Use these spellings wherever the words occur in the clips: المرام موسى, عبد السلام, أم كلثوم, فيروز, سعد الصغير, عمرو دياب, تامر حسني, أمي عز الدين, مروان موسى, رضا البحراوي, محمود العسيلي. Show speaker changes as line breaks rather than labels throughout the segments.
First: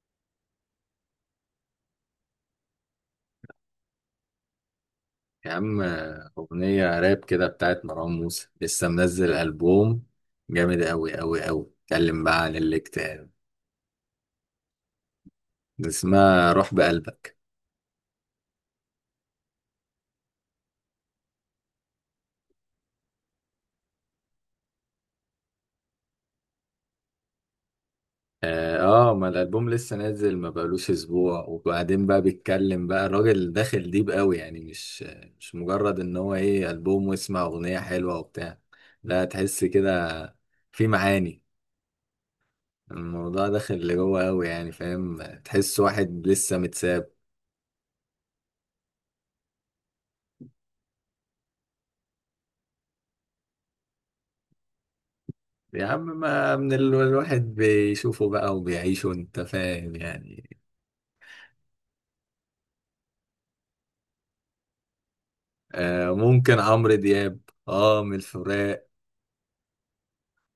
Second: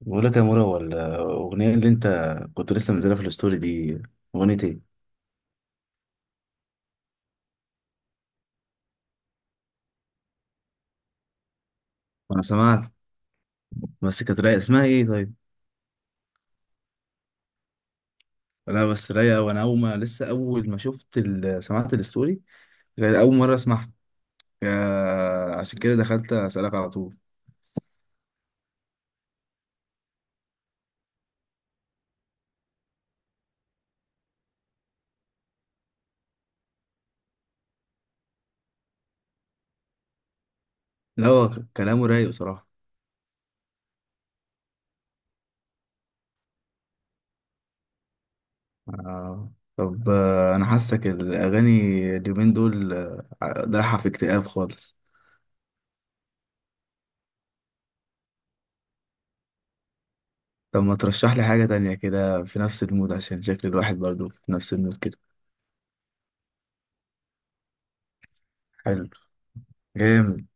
بقول لك يا مورا، هو الأغنية اللي أنت كنت لسه منزلها في الستوري دي أغنية إيه؟
يا عم أغنية راب كده بتاعت مروان موسى لسه منزل ألبوم جامد أوي أوي أوي اتكلم بقى
أنا
عن
سمعت،
الاكتئاب
بس كانت رايقة. اسمها إيه طيب؟
اسمها روح بقلبك.
لا بس رايقة، وأنا أول ما سمعت الستوري كانت أول مرة أسمعها. عشان كده دخلت أسألك على طول.
آه آه، ما الألبوم لسه نازل ما بقالوش أسبوع وبعدين بقى بيتكلم بقى الراجل داخل ديب أوي، يعني مش مجرد إن هو إيه ألبوم واسمع أغنية حلوة وبتاع، لا تحس كده، في
لا
معاني.
هو كلامه رايق بصراحة.
الموضوع داخل لجوه أوي يعني فاهم، تحس واحد لسه متساب.
طب أنا حاسك الأغاني اليومين دول رايحة في اكتئاب خالص.
يا عم ما الواحد بيشوفه بقى وبيعيشه انت فاهم يعني.
طب ما ترشح لي حاجة تانية كده في نفس المود، عشان شكل الواحد برضه في نفس المود كده.
آه ممكن عمرو دياب، اه من الفراق.
حلو. جامد.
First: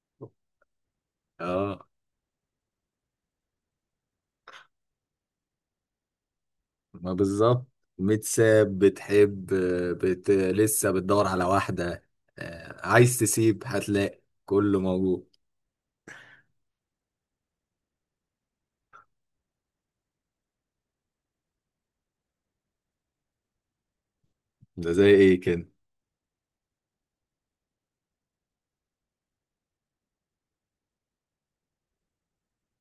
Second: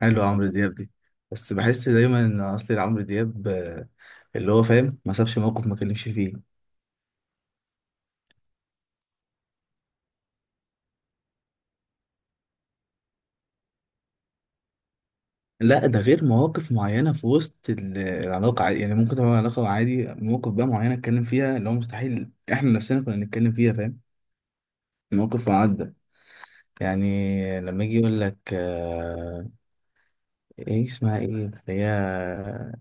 حلو عمرو دياب دي، بس
اه
بحس دايما ان اصلي عمرو دياب اللي هو فاهم، ما سابش موقف ما كلمش فيه.
ما بالظبط، متساب بتحب، لسه بتدور على واحدة، آه عايز تسيب هتلاقي كله موجود.
لا ده غير مواقف معينه في وسط العلاقه عادي. يعني ممكن تبقى علاقه عادي، مواقف بقى معينه اتكلم فيها اللي هو مستحيل احنا نفسنا كنا نتكلم فيها، فاهم؟
ده زي ايه
موقف
كده؟
معدى، يعني لما يجي يقول لك ايه اسمها، ايه اللي هي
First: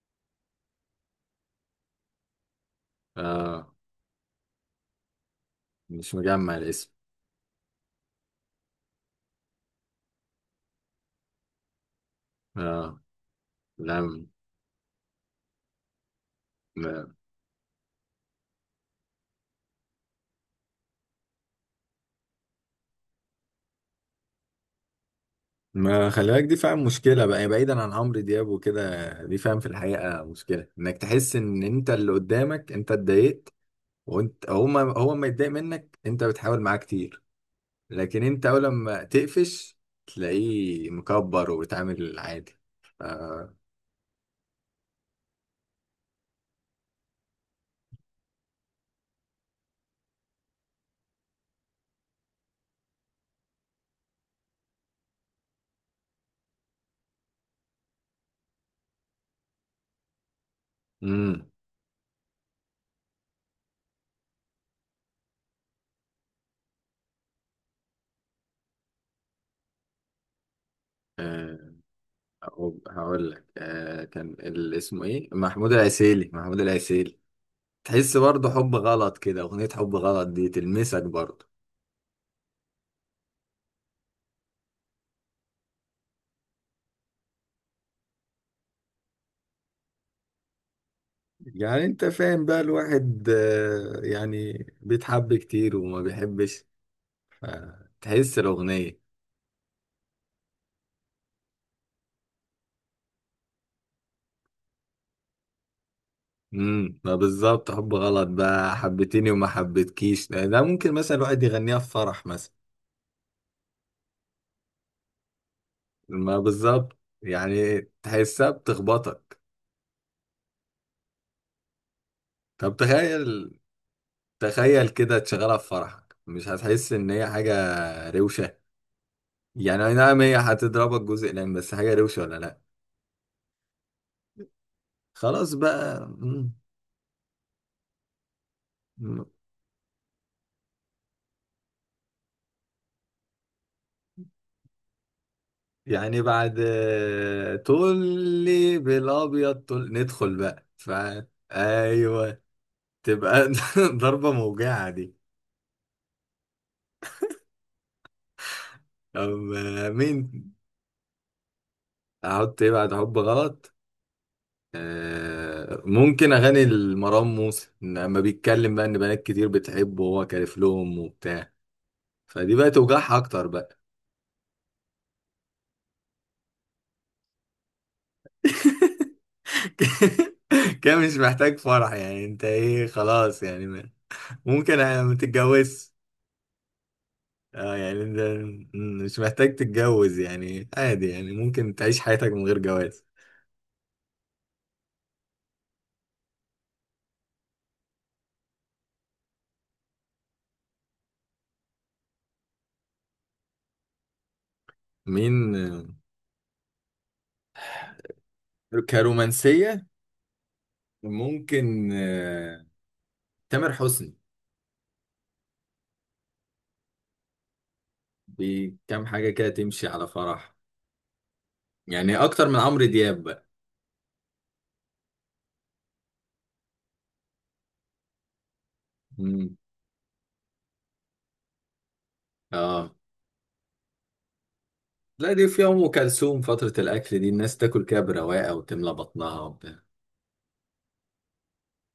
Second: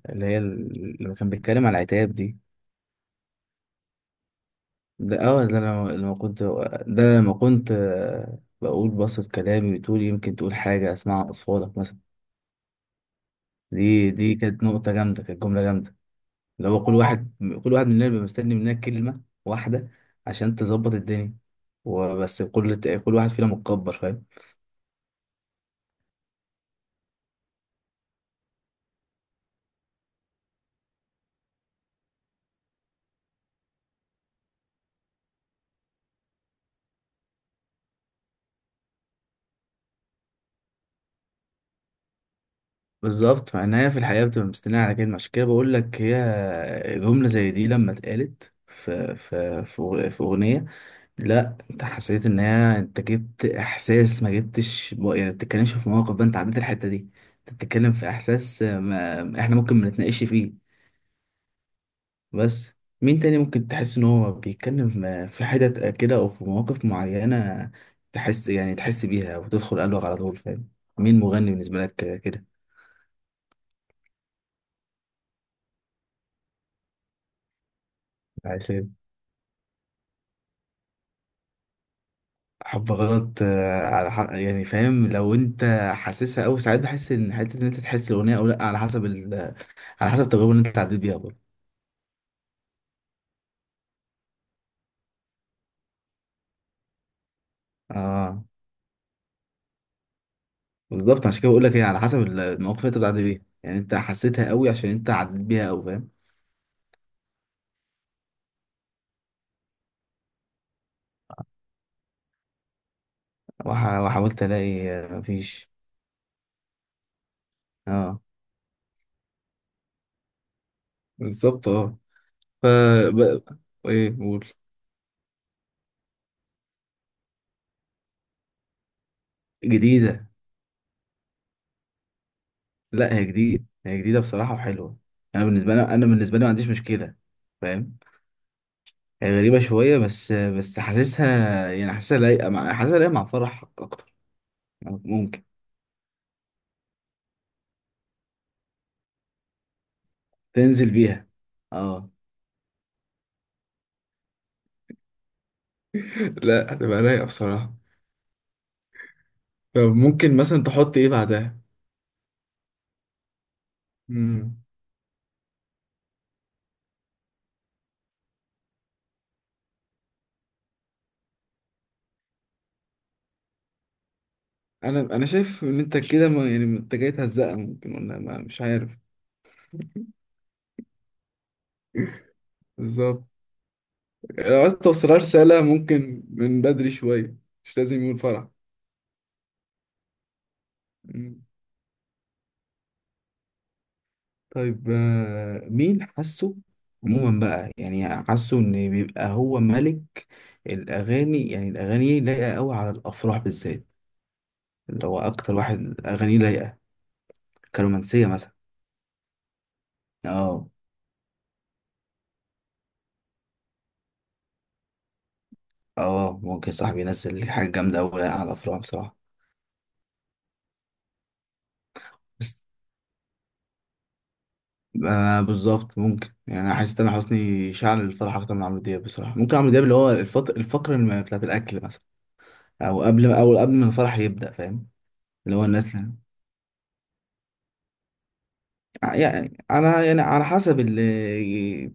اللي هي لما كان بيتكلم على العتاب دي.
اه
ده انا لما
مش
كنت، ده
مجمع الاسم.
أنا لما كنت بقول بسط كلامي وتقول، يمكن تقول حاجة اسمعها اصفادك مثلا.
اه لا،
دي كانت نقطة جامدة، كانت جملة جامدة. اللي هو كل واحد مننا بيبقى مستني مننا كلمة واحدة عشان تظبط الدنيا، وبس كل واحد فينا متكبر، فاهم؟
ما خلي بالك دي فاهم مشكلة بقى، يعني بعيدا عن عمرو دياب وكده، دي فاهم في الحقيقة مشكلة، انك تحس ان انت اللي قدامك انت اتضايقت، وانت هو ما هو ما يتضايق منك، انت بتحاول معاه كتير لكن انت اول لما تقفش تلاقيه مكبر وبيتعامل عادي. ف...
بالظبط، مع ان هي في الحقيقة بتبقى مستنية على كلمة. عشان كده بقول لك، هي جملة زي دي لما اتقالت في في أغنية، لا انت حسيت ان هي انت جبت احساس ما جبتش يعني، ما بتتكلمش في مواقف بقى انت عديت الحته دي، انت بتتكلم في احساس ما احنا ممكن ما نتناقش فيه.
امم
بس مين تاني ممكن تحس ان هو بيتكلم في حتت كده او في مواقف معينه تحس، يعني تحس بيها وتدخل قلبك على طول، فاهم؟ مين مغني
أه...
بالنسبه لك كده؟
هقول لك، كان اسمه ايه، محمود العسيلي، محمود العسيلي. تحس برضه حب
عسل.
غلط كده، اغنية حب غلط دي تلمسك برضه.
حب غلط، على حق، يعني فاهم لو انت حاسسها. او ساعات بحس ان حته ان انت تحس الاغنيه او لا على حسب على حسب التجربه اللي انت عديت بيها برضه.
يعني انت فاهم بقى الواحد، يعني بيتحب كتير وما بيحبش، تحس
اه.
الاغنيه.
بالظبط، عشان كده بقول لك هي على حسب المواقف اللي انت بتعدي بيها، يعني انت حسيتها قوي عشان انت عديت بيها قوي، فاهم؟
ما بالظبط، حب غلط بقى، حبتيني وما حبتكيش، ده ده ممكن مثلا الواحد يغنيها في فرح مثلا.
وحاولت الاقي مفيش.
ما بالظبط، يعني
اه
تحسها بتخبطك.
بالظبط اه. ف
طب
ب-
تخيل،
ايه قول.
تخيل كده تشغلها في فرحك، مش هتحس ان هي حاجه روشه؟ يعني اي نعم
جديده.
هي هتضربك جزء، لان بس حاجه روشه ولا لا.
لا هي جديده، هي جديده بصراحه وحلوه. انا
خلاص
بالنسبه لي انا
بقى.
بالنسبه لي ما عنديش مشكله، فاهم؟
مم.
هي غريبه شويه، بس حاسسها، يعني حاسسها لايقه مع فرح اكتر. ممكن
يعني بعد طلي بالابيض طل، ندخل بقى
تنزل بيها. اه.
ايوه. تبقى ضربه موجعه دي.
لا هتبقى رايقه بصراحه. طب
اما مين،
ممكن مثلا تحط ايه بعدها؟
احط ايه بعد حب غلط؟
مم.
آه ممكن اغاني المرام موسى لما بيتكلم بقى ان بنات كتير بتحبه وهو كارف لهم وبتاع، فدي بقى توجعها اكتر بقى.
انا شايف ان انت كده، ما يعني انت جاي تهزقها ممكن، ولا ما مش عارف.
كده مش محتاج فرح يعني، انت ايه
بالظبط،
خلاص يعني
لو عايز
ممكن ما
توصلها رسالة
تتجوزش.
ممكن من بدري شوية،
اه
مش
يعني
لازم يقول
انت
فرح.
مش محتاج تتجوز يعني، عادي يعني
مم.
ممكن تعيش حياتك من غير جواز.
طيب مين حاسه عموما بقى، يعني حاسه ان بيبقى هو ملك الاغاني؟ يعني الاغاني لايقة قوي على الافراح بالذات، اللي هو
مين
اكتر واحد اغانيه لايقة كرومانسية مثلا.
كرومانسية؟
اه.
ممكن تامر حسني.
اه ممكن صاحبي ينزل حاجة جامدة قوي على الافراح
بكام
بصراحة.
حاجة كده تمشي على فرح، يعني أكتر من عمرو دياب بقى.
آه بالظبط، ممكن، يعني حاسس ان حسني شعل الفرح اكتر من عمرو دياب بصراحه.
مم.
ممكن عمرو دياب اللي هو الفقره بتاعت الاكل مثلا،
اه
او قبل ما الفرح يبدا، فاهم؟
لا، دي
اللي
في
هو
أم
الناس اللي...
كلثوم، فترة الأكل دي الناس تاكل كده برواقة وتملى بطنها
يعني
وبتاع.
انا، يعني على حسب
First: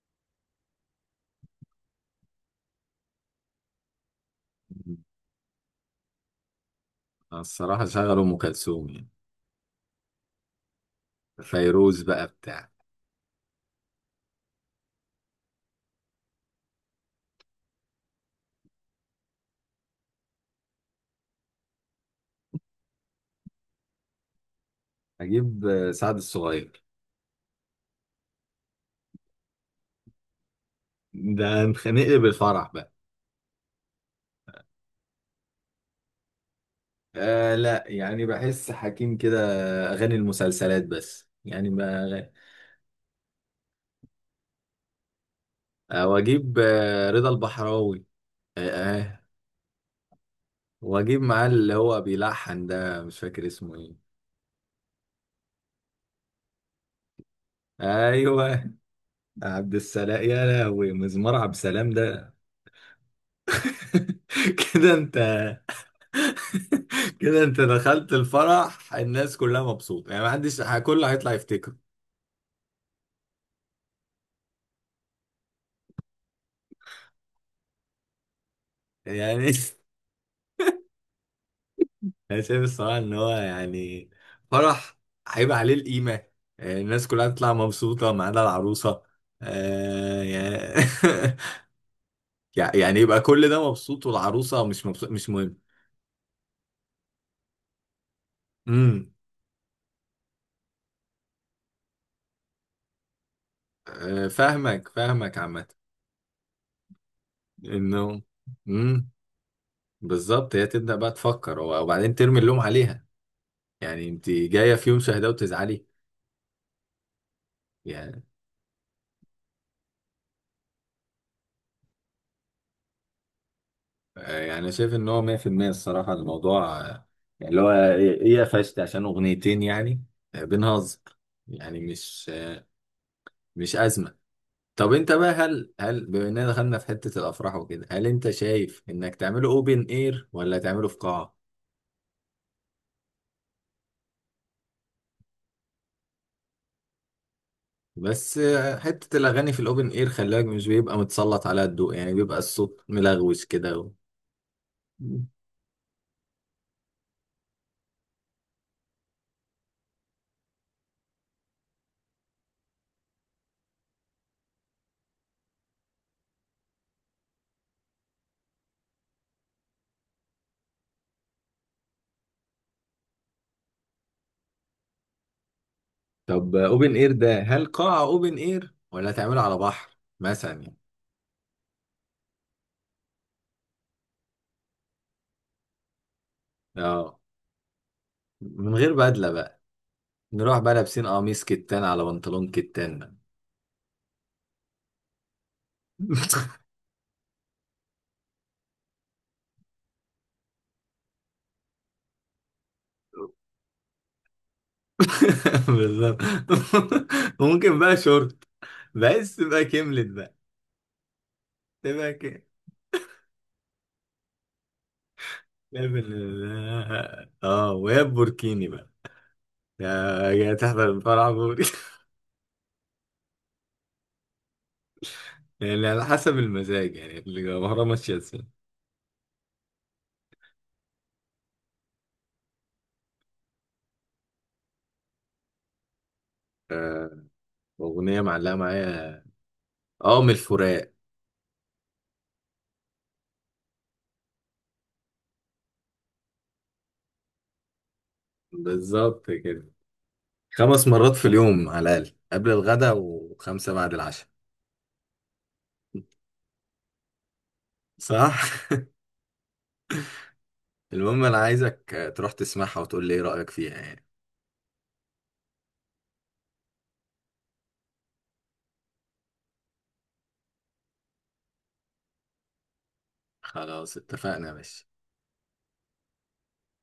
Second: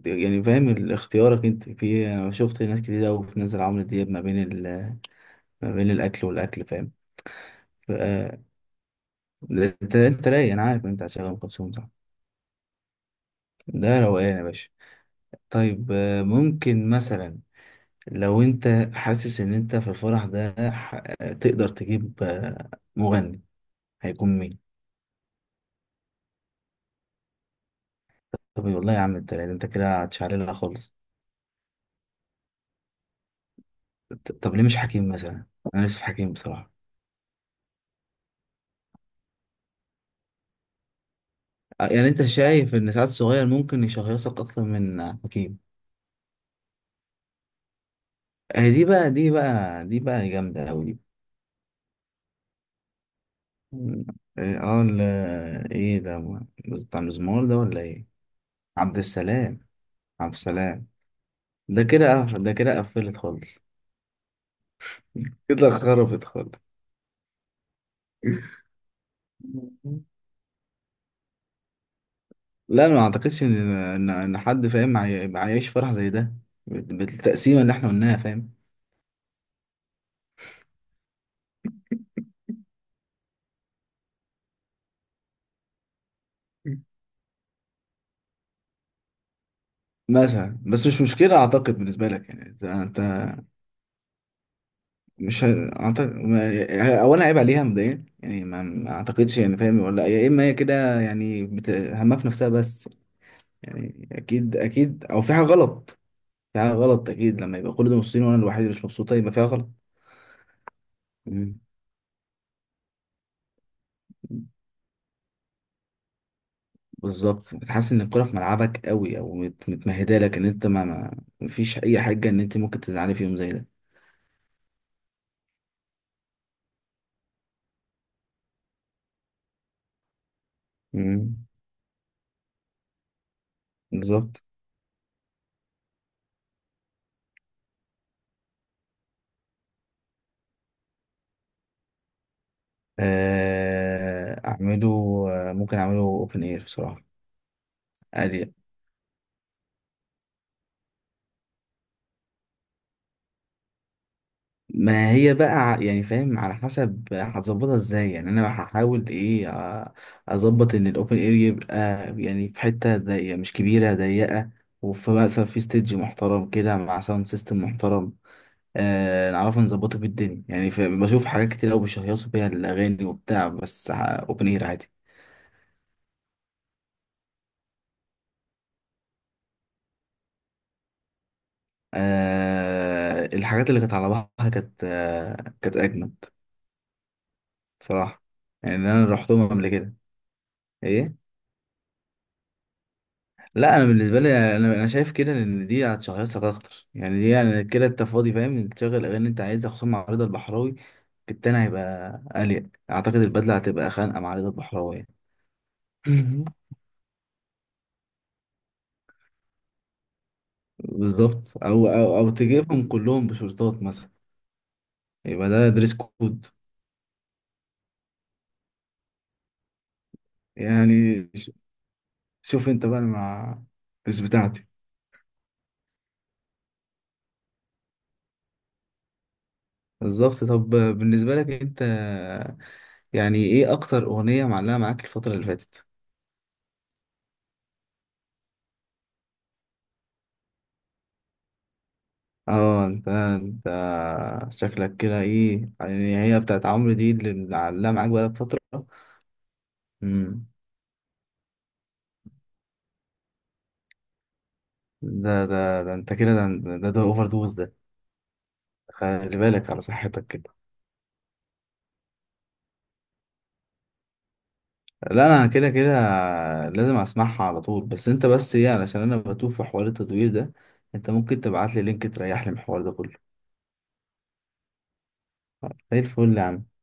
يعني فاهم اختيارك انت في إيه. انا شفت ناس كتير قوي بتنزل عمرو دياب ما بين
مم.
ما بين الاكل والاكل، فاهم؟
الصراحة
ف...
شغل أم
آه،
كلثوم يعني،
انت رايق، انا عارف إن انت هتشغل ام كلثوم، صح؟
فيروز بقى بتاع.
ده روقان يا باشا. طيب ممكن مثلا لو انت حاسس ان انت في الفرح ده تقدر تجيب مغني، هيكون مين؟
أجيب سعد الصغير.
طب والله يا عم انت، يعني انت كده هتشعللها خالص.
ده هنخنق بالفرح بقى.
طب ليه مش حكيم مثلا؟ انا نفسي في حكيم بصراحه.
آه لا، يعني بحس حكيم كده اغاني المسلسلات بس يعني ما
يعني انت
أغاني.
شايف ان سعد الصغير ممكن يشهيصك اكتر من حكيم؟
آه واجيب آه رضا البحراوي. آه,
دي بقى
آه
دي بقى جامده قوي دي.
واجيب معاه اللي هو بيلحن ده، مش فاكر اسمه ايه.
مم. ايه اه ايه ده، بتاع المزمار ده ولا ايه؟
ايوه،
عبد السلام.
عبد السلام،
عبد
يا
السلام،
لهوي مزمار عبد
ده
السلام
كده
ده.
ده كده قفلت خالص.
كده انت،
كده خربت خالص.
كده انت دخلت الفرح الناس كلها مبسوطه يعني، ما حدش كله هيطلع يفتكره.
لا انا ما اعتقدش ان ان إن حد فاهم عايش فرح زي ده بالتقسيمه اللي احنا قلناها، فاهم؟
يعني انا شايف الصراحه ان هو يعني، فرح هيبقى عليه القيمه،
مم.
الناس كلها تطلع مبسوطه ما عدا العروسه، يعني
مثلا بس مش مشكله اعتقد بالنسبه لك، يعني انت
يعني يبقى كل ده مبسوط والعروسه مش مبسوط مش
مش ه-
مهم.
اعتقد، اولا عيب عليها مبدئيا، يعني ما
امم
اعتقدش يعني، فاهم؟ ولا يا اما هي كده يعني همها في نفسها بس، يعني اكيد
فاهمك
اكيد او في
فاهمك
حاجه
عامه.
غلط. في حاجه غلط اكيد، لما يبقى كل دول
انه،
مبسوطين وانا الوحيد اللي مش
امم،
مبسوطه، يبقى فيها غلط.
بالظبط هي تبدا بقى
مم.
تفكر وبعدين ترمي اللوم عليها، يعني انت جايه في يوم شهداء وتزعلي؟
بالظبط، بتحس ان الكرة
يعني
في ملعبك قوي او متمهده لك ان انت مفيش اي حاجه ان انت ممكن تزعلي في يوم زي ده.
يعني أنا شايف ان هو 100% الصراحه الموضوع، يعني اللي هو ايه إيه قفشت عشان اغنيتين يعني، بنهزر
مم.
يعني، مش مش ازمه.
بالظبط.
طب انت بقى هل بما اننا دخلنا في حته الافراح وكده، هل انت شايف انك تعمله اوبن اير ولا تعمله في قاعه؟
اعمله، ممكن اعمله اوبن اير بصراحه.
بس
اريا،
حته الاغاني في الاوبن اير خلاك مش بيبقى متسلط على الضوء، يعني بيبقى الصوت ملغوش كده
ما هي بقى يعني فاهم على حسب هتظبطها ازاي، يعني انا هحاول ايه، اظبط ان الاوبن اير يبقى يعني في حته ضيقه، مش كبيره ضيقه، وفي مثلا في ستيدج محترم كده مع ساوند سيستم محترم، آه نعرف نظبطه بالدنيا، يعني بشوف حاجات كتير قوي بيشهيصوا بيها الأغاني وبتاع، بس أوبن إير عادي.
طب اوبن اير ده هل قاعه اوبن اير ولا تعمله على بحر مثلا يعني؟
آه، الحاجات اللي كانت على بعضها كانت كانت أجمد
اه
بصراحة.
من
يعني
غير
اللي أنا روحتهم
بدله،
قبل كده.
نروح بقى لابسين
إيه؟
قميص كتان على بنطلون كتان بقى.
لا أنا بالنسبة لي، أنا شايف كده إن دي هتشهيصك أكتر، يعني دي يعني كده أنت فاضي، فاهم؟ إنت تشغل الأغاني اللي أنت عايزها، خصوصا مع رضا البحراوي. التاني هيبقى أليق أعتقد، البدلة هتبقى خانقة مع رضا البحراوي يعني.
بالظبط. ممكن بقى شورت، بس تبقى كملت بقى،
بالظبط، أو
تبقى
أو أو
كده.
تجيبهم كلهم بشورتات مثلا، يبقى ده دريس كود.
اه ويا بوركيني بقى، يا، يا تحضر
يعني
الفرح بوري.
شوف انت بقى، مع مش بتاعتي.
يعني على حسب المزاج، يعني المهرة ماشية ازاي.
بالظبط. طب بالنسبة لك انت، يعني ايه اكتر اغنية معلقة معاك الفترة اللي فاتت؟
آه، أغنية معلقة معايا، اه من الفراق.
اه انت شكلك كده ايه، يعني هي بتاعت عمرو دي اللي معلقة معاك بقالك فترة؟
بالظبط كده،
امم.
5 مرات في اليوم على الأقل قبل الغداء و5 بعد العشاء.
ده ده ده انت كده ده ده, ده اوفر دوز ده،
صح؟
خلي بالك على صحتك كده.
المهم انا عايزك تروح تسمعها وتقول لي ايه رأيك فيها يعني.
لا انا كده كده لازم اسمعها على طول. بس انت بس ايه، علشان انا بتوه في حوار التدوير ده، انت ممكن تبعت لي لينك تريح لي من الحوار ده كله؟
خلاص اتفقنا يا باشا.
زي الفل يا عم.